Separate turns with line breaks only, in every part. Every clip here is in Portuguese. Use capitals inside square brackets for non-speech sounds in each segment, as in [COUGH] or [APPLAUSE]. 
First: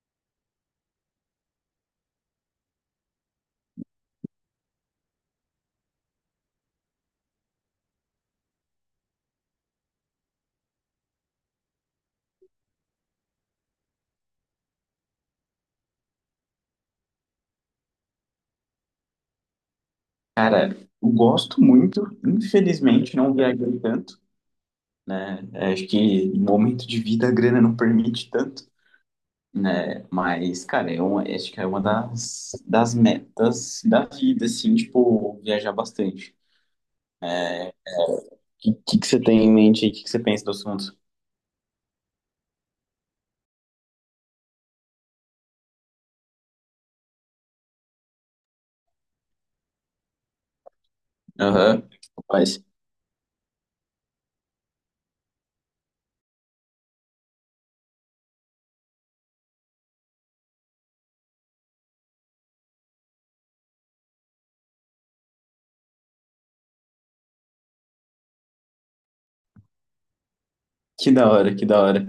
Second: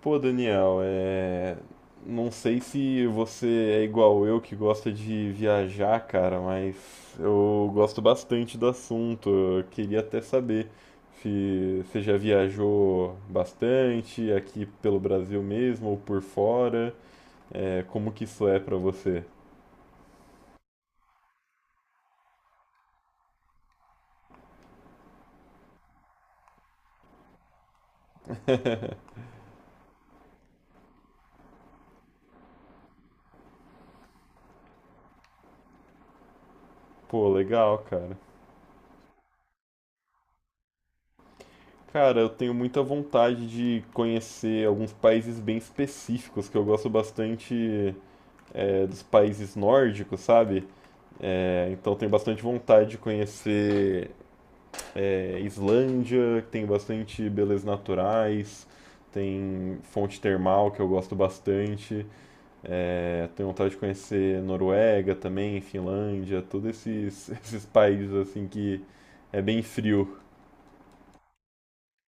Pô, Daniel, não sei se você é igual eu que gosta de viajar, cara, mas eu gosto bastante do assunto. Eu queria até saber se você já viajou bastante aqui pelo Brasil mesmo ou por fora, como que isso é pra você?
Cara, eu gosto muito, infelizmente não viajei tanto, né? É, acho que no momento de vida a grana não permite tanto, né? Mas, cara, acho que é uma das metas da vida, assim, tipo, viajar bastante. O
Pô, legal, cara.
que, que você tem em mente aí? O que, que você pensa do assunto?
Cara, eu tenho muita vontade de conhecer alguns países bem específicos que eu gosto bastante dos países nórdicos, sabe? É,
Aham.
então tenho bastante
Rapaz,
vontade de conhecer, Islândia, que tem bastante belezas naturais, tem fonte termal que eu gosto bastante. É, tenho vontade de conhecer Noruega também, Finlândia, todos esses, [LAUGHS] esses países assim que é bem frio.
que da hora, que da hora.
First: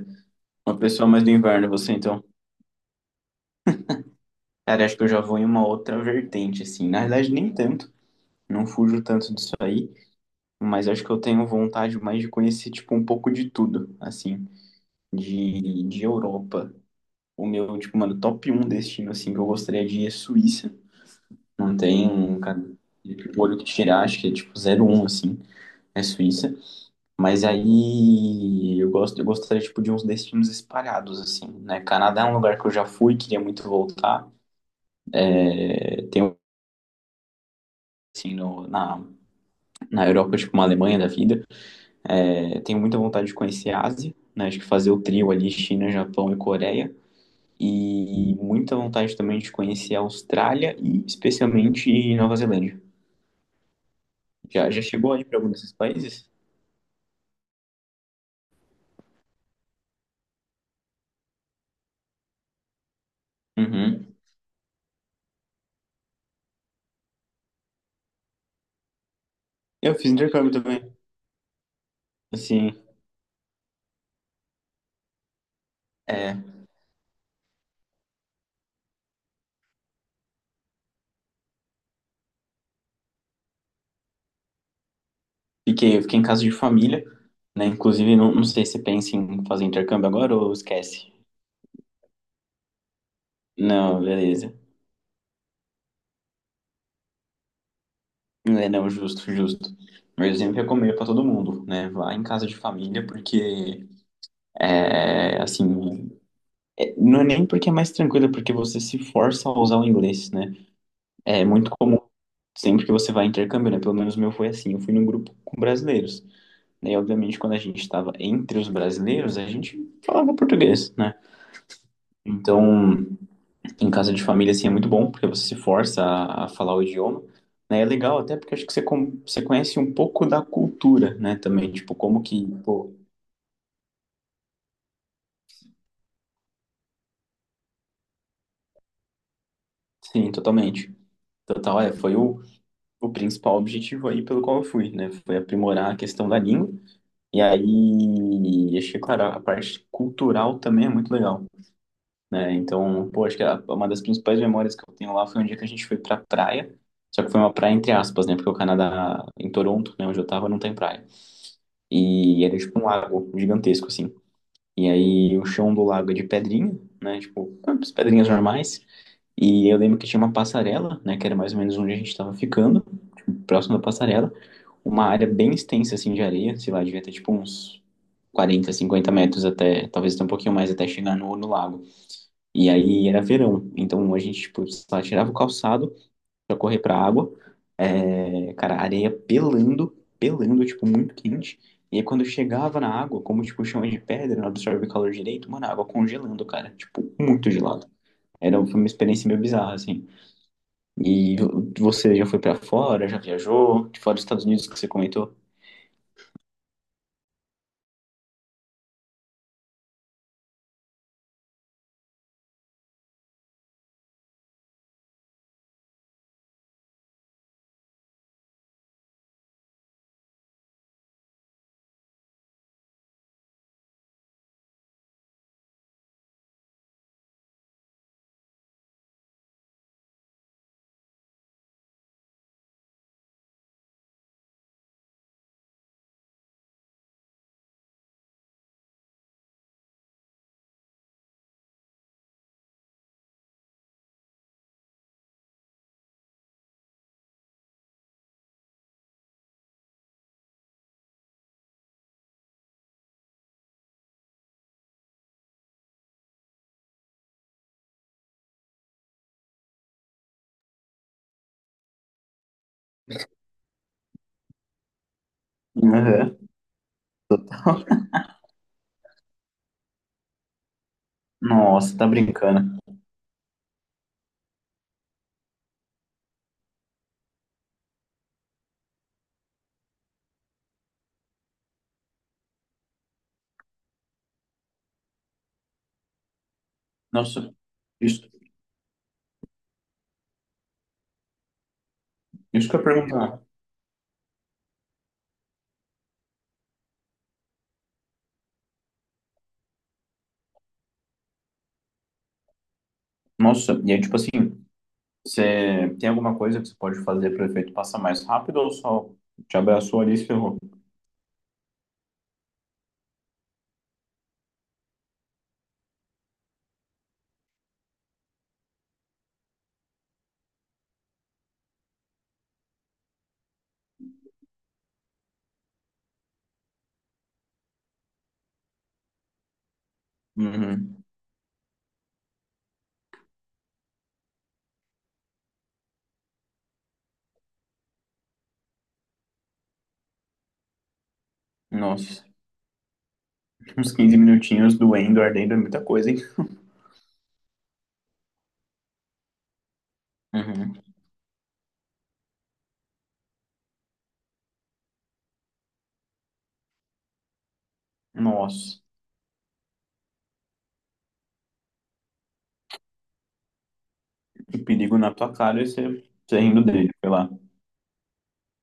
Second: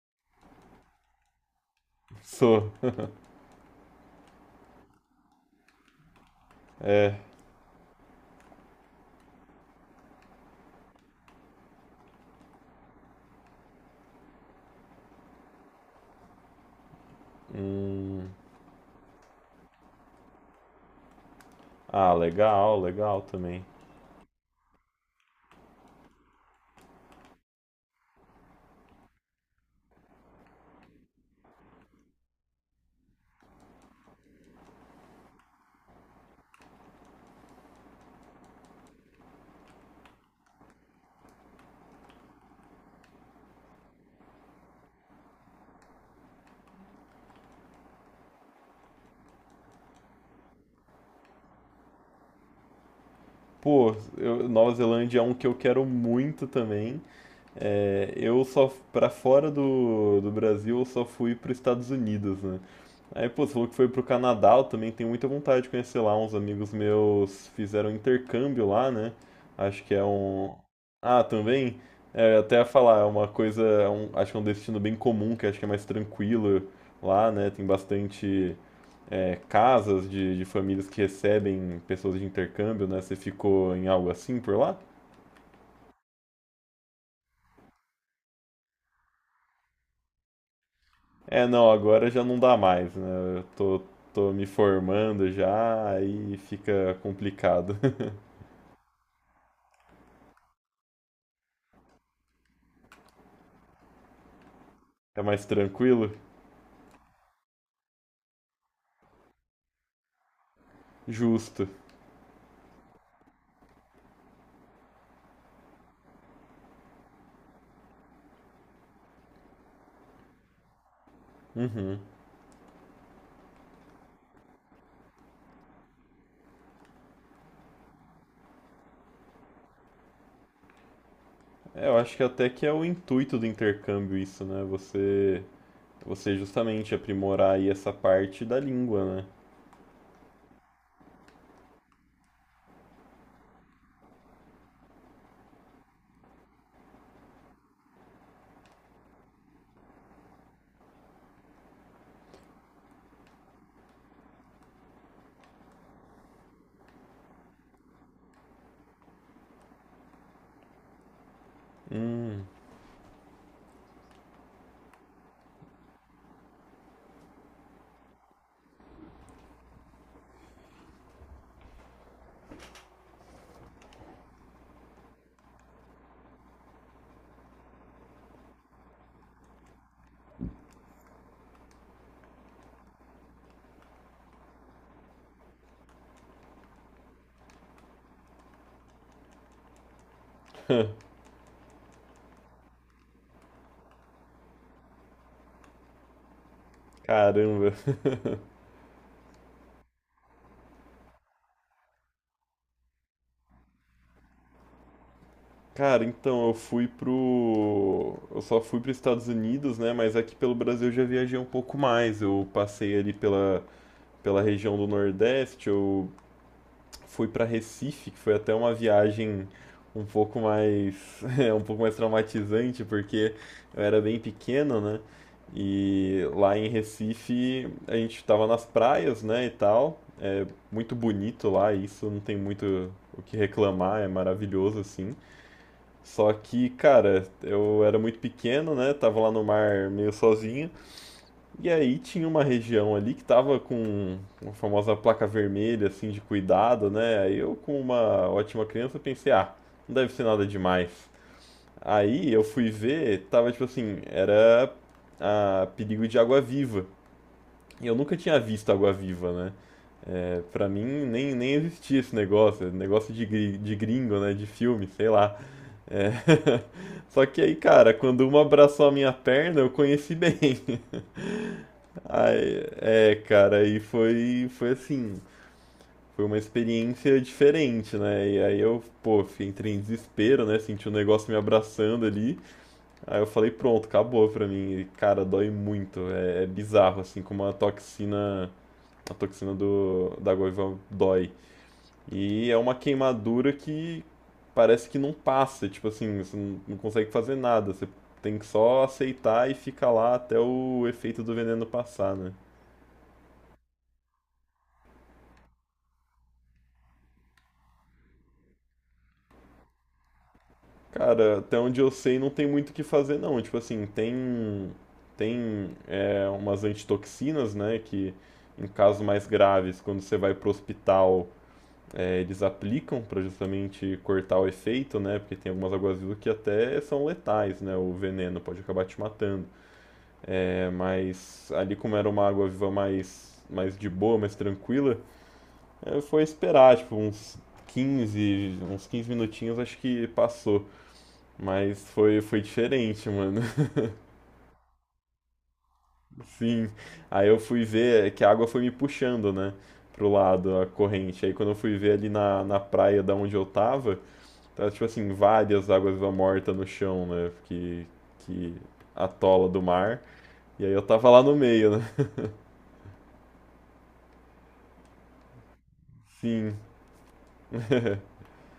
Uma pessoa mais do inverno, você então.
Sou.
Cara, acho que eu já vou em uma outra vertente, assim. Na
É.
verdade, nem tanto, não fujo tanto disso aí. Mas acho que eu tenho vontade mais de conhecer, tipo, um pouco de tudo, assim, de Europa. O meu, tipo, mano,
Hum,
top um destino, assim, que eu gostaria de ir é Suíça. Não
ah,
tem, cara,
legal, legal
o olho
também.
que tirar, acho que é, tipo, zero um assim, é Suíça. Mas aí eu gostaria, tipo, de uns destinos espalhados, assim, né? Canadá é um lugar que eu já fui, queria muito voltar. É, tem, assim, no, na, na Europa, tipo, uma Alemanha da vida. É, tenho muita vontade de conhecer a Ásia, né? Acho que fazer o trio ali, China, Japão e Coreia. E muita vontade também de conhecer a Austrália e especialmente Nova Zelândia.
Pô,
Já,
Nova
já chegou
Zelândia é
aí
um
para
que
algum
eu
desses
quero
países?
muito também. É, eu só, pra fora do Brasil, eu só fui para os Estados Unidos, né? Aí, pô, você falou que foi pro
Uhum.
Canadá, eu também tenho muita vontade de conhecer lá. Uns amigos meus fizeram um intercâmbio lá, né? Acho que
Eu
é
fiz intercâmbio
um.
também.
Ah, também? É, eu até ia
Assim,
falar, é uma coisa. Acho que é um destino bem comum, que acho que é mais
é,
tranquilo lá, né? Tem bastante, casas de famílias que recebem pessoas de intercâmbio, né? Você ficou em algo assim por lá?
eu fiquei em casa de família, né? Inclusive, não sei se você pensa em fazer intercâmbio agora ou esquece.
É, não, agora já não dá mais, né?
Não,
Tô me
beleza.
formando já, aí fica complicado. [LAUGHS]
É, não, justo, justo. Mas eu sempre recomendo para todo mundo, né? Vá em casa de família, porque,
É
é,
mais
assim,
tranquilo?
é, não é nem porque é mais tranquilo, é porque você se força a usar o inglês, né? É
Justo.
muito comum sempre que você vai a intercâmbio, né? Pelo menos o meu foi assim, eu fui num grupo com brasileiros, né? E obviamente quando a gente estava entre os brasileiros, a gente falava português, né?
Uhum.
Então, em casa de família, assim, é muito bom, porque você se força a falar o idioma. Né? É legal até porque acho que você, você conhece um pouco da cultura, né? Também,
É,
tipo,
eu acho
como
que
que...
até que é o
Pô,
intuito do intercâmbio isso, né? Você justamente aprimorar aí essa parte da língua, né?
sim, totalmente. Total, é, foi o principal objetivo aí pelo qual eu fui, né? Foi aprimorar a questão da língua. E aí, acho que, claro, a parte cultural também é muito legal, né? Então, pô, acho que uma das principais memórias que eu tenho lá foi um dia que a gente foi pra praia, só que foi uma praia entre aspas, né? Porque o Canadá, em Toronto, né, onde eu tava, não tem praia. E
Hum,
era tipo um lago gigantesco, assim. E aí, o chão do lago é de pedrinha, né? Tipo, as pedrinhas normais. E eu lembro que tinha uma passarela, né? Que era mais ou menos onde a gente tava ficando, tipo, próximo da passarela. Uma área bem extensa, assim, de areia, sei lá, devia ter tipo uns 40, 50 metros até, talvez até um pouquinho mais, até chegar no lago. E aí era verão, então a gente, tipo, só tirava o calçado pra correr pra água, é, cara, areia pelando, pelando, tipo, muito quente. E aí quando eu chegava na água, como, tipo, o chão é de pedra, não absorve o calor direito, mano, a água congelando, cara, tipo, muito
caramba.
gelado.
[LAUGHS]
Foi uma experiência meio bizarra, assim. E você já foi pra fora, já viajou, de fora dos Estados Unidos que você comentou?
Cara, então eu só fui para os Estados Unidos, né? Mas aqui pelo Brasil eu já viajei um pouco mais. Eu passei ali pela região do Nordeste, eu fui para Recife, que foi até uma viagem um pouco mais [LAUGHS] um pouco mais traumatizante, porque eu era bem pequeno, né? E lá em Recife a gente estava nas praias, né, e tal. Muito bonito lá, isso não tem muito o que reclamar, é maravilhoso assim. Só que, cara, eu era muito pequeno, né? Tava lá no mar meio sozinho. E aí tinha uma região ali que tava com uma famosa placa vermelha, assim, de cuidado, né? Aí eu, com uma ótima criança, pensei, ah, não deve ser nada demais. Aí eu fui ver, tava tipo assim, era a perigo de água-viva. E eu nunca tinha visto água-viva, né? É, pra mim nem existia esse negócio, é negócio de, de gringo, né? De filme, sei lá. É.
Aham.
[LAUGHS] Só que aí, cara, quando uma abraçou a minha perna, eu conheci bem. [LAUGHS]
Nossa, tá
Ai,
brincando.
é, cara, foi assim, foi uma experiência diferente, né? E aí eu, pô, entrei em desespero, né? Senti um negócio me abraçando ali. Aí eu falei, pronto, acabou pra mim. E, cara, dói muito. É, é bizarro, assim, como
Nossa, isso...
a toxina da goiva dói. E é
Isso que
uma
eu ia perguntar.
queimadura que parece que não passa, tipo assim, você não consegue fazer nada. Você tem que só aceitar e ficar lá até o efeito do veneno passar, né?
Nossa, e aí, tipo assim, você tem alguma coisa que você pode fazer para o efeito passar mais rápido ou só te abraçou ali e se ferrou?
Cara, até onde eu sei, não tem muito o que fazer, não. Tipo assim, tem, umas antitoxinas, né, que em casos mais graves, quando você vai pro hospital, eles aplicam para justamente cortar o efeito, né, porque tem algumas aguazilas que até são letais, né, o veneno pode acabar te matando. É,
Uhum.
mas ali, como era uma água-viva mais de boa, mais tranquila, é, foi esperar, tipo, uns 15 minutinhos, acho que passou. Mas
Nossa,
foi diferente, mano.
[LAUGHS] uns 15 minutinhos doendo, ardendo é muita coisa, hein?
[LAUGHS] Sim. Aí eu fui ver que a água foi me puxando, né? Pro lado, a
Uhum.
corrente. Aí quando eu fui ver ali na praia da onde eu tava, tava tipo assim, várias águas viva morta no chão, né? Que
Nossa,
atola do mar. E aí eu tava lá no meio, né?
o perigo na tua cara e você,
[LAUGHS]
você
Sim.
rindo dele, sei lá.
[LAUGHS]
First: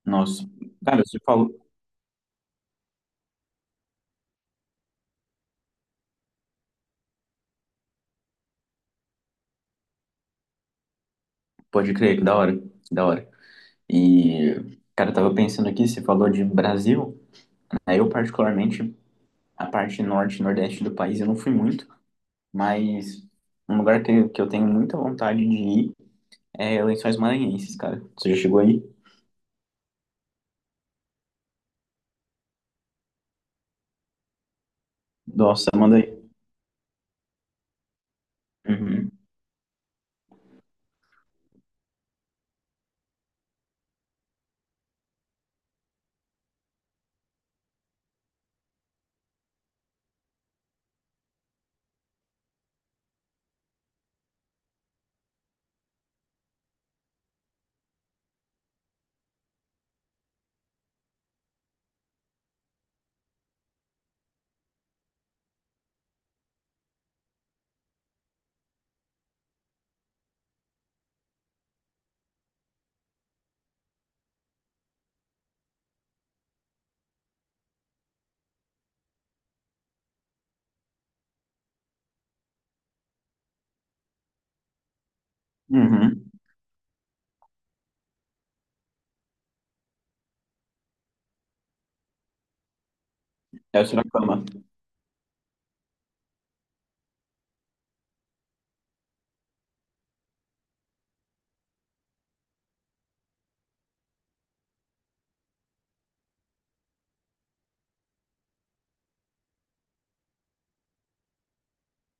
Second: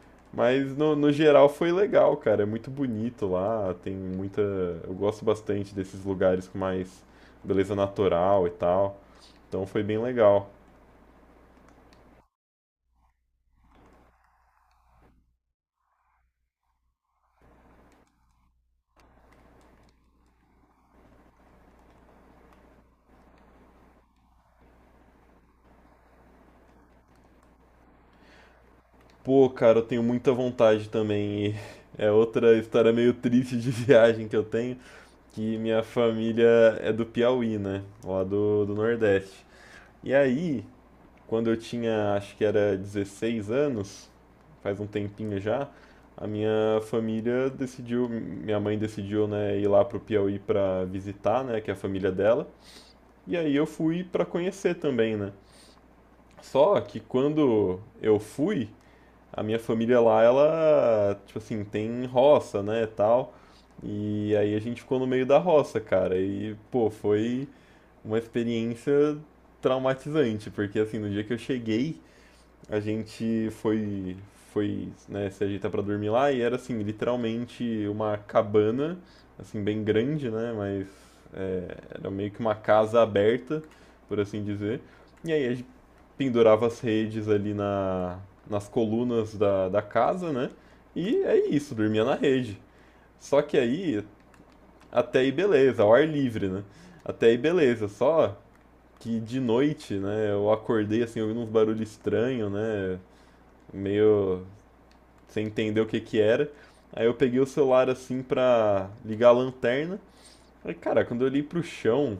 Nossa,
Mas
cara,
no
você
geral
falou.
foi legal, cara. É muito bonito lá. Tem muita. Eu gosto bastante desses lugares com mais beleza natural e tal. Então foi bem legal.
Pode crer, que da hora, que da hora. E, cara, eu tava pensando aqui, você falou de Brasil, né? Eu, particularmente, a parte norte e nordeste do país, eu não fui muito. Mas um lugar que eu tenho muita vontade de ir é Lençóis Maranhenses, cara. Você já chegou aí?
Pô, cara, eu tenho muita vontade também. E é outra história meio triste de [LAUGHS] viagem que eu tenho, que
Nossa,
minha
manda aí.
família é do Piauí, né? Lá do
Uhum.
Nordeste. E aí, quando eu tinha, acho que era 16 anos, faz um tempinho já, a minha família decidiu, minha mãe decidiu, né, ir lá pro Piauí pra visitar, né, que é a família dela. E aí eu fui pra conhecer também, né? Só que quando eu fui, a minha família lá, ela, tipo assim, tem roça, né, tal. E aí a gente ficou no meio da roça, cara. E, pô, foi uma experiência traumatizante, porque assim, no dia que eu cheguei, a gente foi, né, se ajeitar pra dormir lá e era assim, literalmente uma cabana, assim, bem grande, né, mas é, era meio que uma casa aberta, por assim dizer. E aí a
Uhum.
pendurava as redes ali nas colunas da casa, né? E é isso, dormia na rede. Só que
É o
aí,
Sorocaba.
até aí beleza, ao ar livre, né? Até aí beleza, só que de noite, né, eu acordei assim, ouvindo uns barulhos estranhos, né? Meio sem entender o que que era. Aí eu peguei o celular assim pra ligar a lanterna. Aí, cara, quando eu olhei pro chão,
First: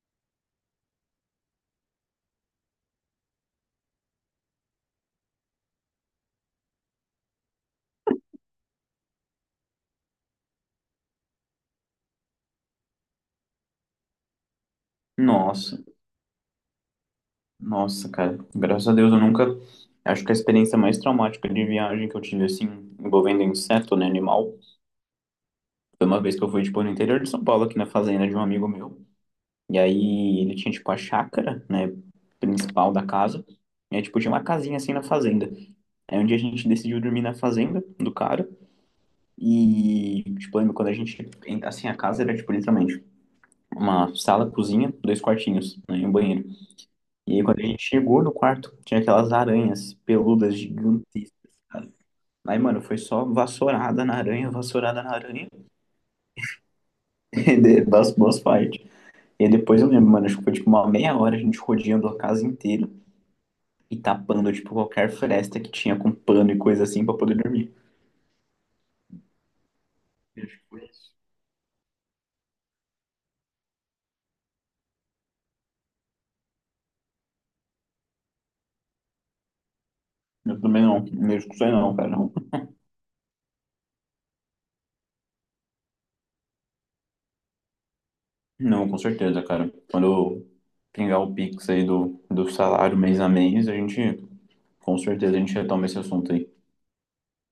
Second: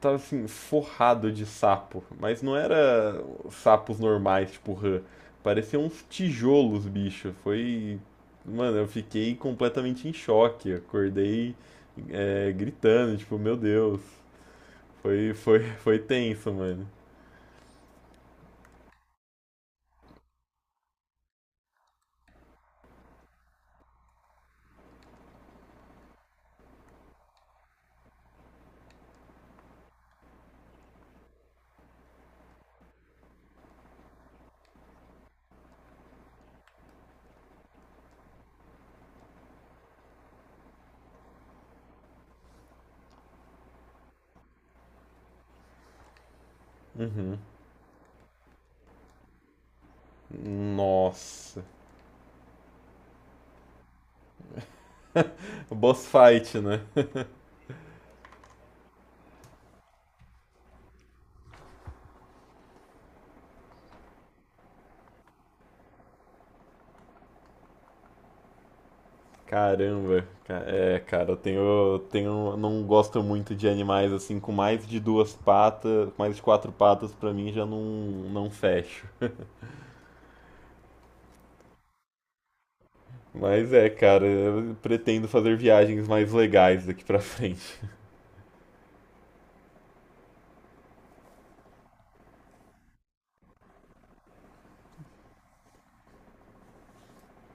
tava assim, forrado de sapo. Mas não era sapos normais, tipo rã. Pareciam uns tijolos, bicho. Foi. Mano, eu fiquei completamente em choque. Acordei, gritando, tipo, meu Deus.
Nossa,
Foi tenso, mano.
nossa, cara. Graças a Deus eu nunca. Acho que a experiência mais traumática de viagem que eu tive, assim, envolvendo inseto, né, animal, foi uma vez que eu fui, tipo, no interior de São Paulo, aqui na fazenda de um amigo meu. E aí ele tinha, tipo, a chácara, né, principal da casa. E aí, tipo, tinha uma casinha assim na fazenda. Aí um dia a gente decidiu dormir na fazenda do cara. E, tipo, lembro quando a gente... Assim, a casa era, tipo, literalmente uma sala, cozinha, dois quartinhos, né, e um banheiro. E aí, quando a gente chegou no quarto, tinha aquelas aranhas peludas gigantescas,
Nossa.
cara. Aí, mano, foi só vassourada na aranha,
Boss fight, né? [LAUGHS]
[LAUGHS] e das boas partes. E aí depois eu lembro, mano, acho que foi, tipo, uma meia hora a gente rodeando a casa inteira e tapando, tipo, qualquer fresta que tinha com pano e coisa assim pra poder dormir.
Caramba.
Eu acho que foi
É,
isso.
cara, eu tenho, não gosto muito de animais assim com mais de duas patas, mais de quatro patas pra mim já não fecho.
Eu também não, mesmo que sei não, cara.
Mas é, cara, eu pretendo fazer viagens mais legais daqui pra frente.
Não, com certeza, cara. Quando eu pingar o Pix aí do salário mês a mês, a gente, com certeza, a gente retoma esse assunto aí.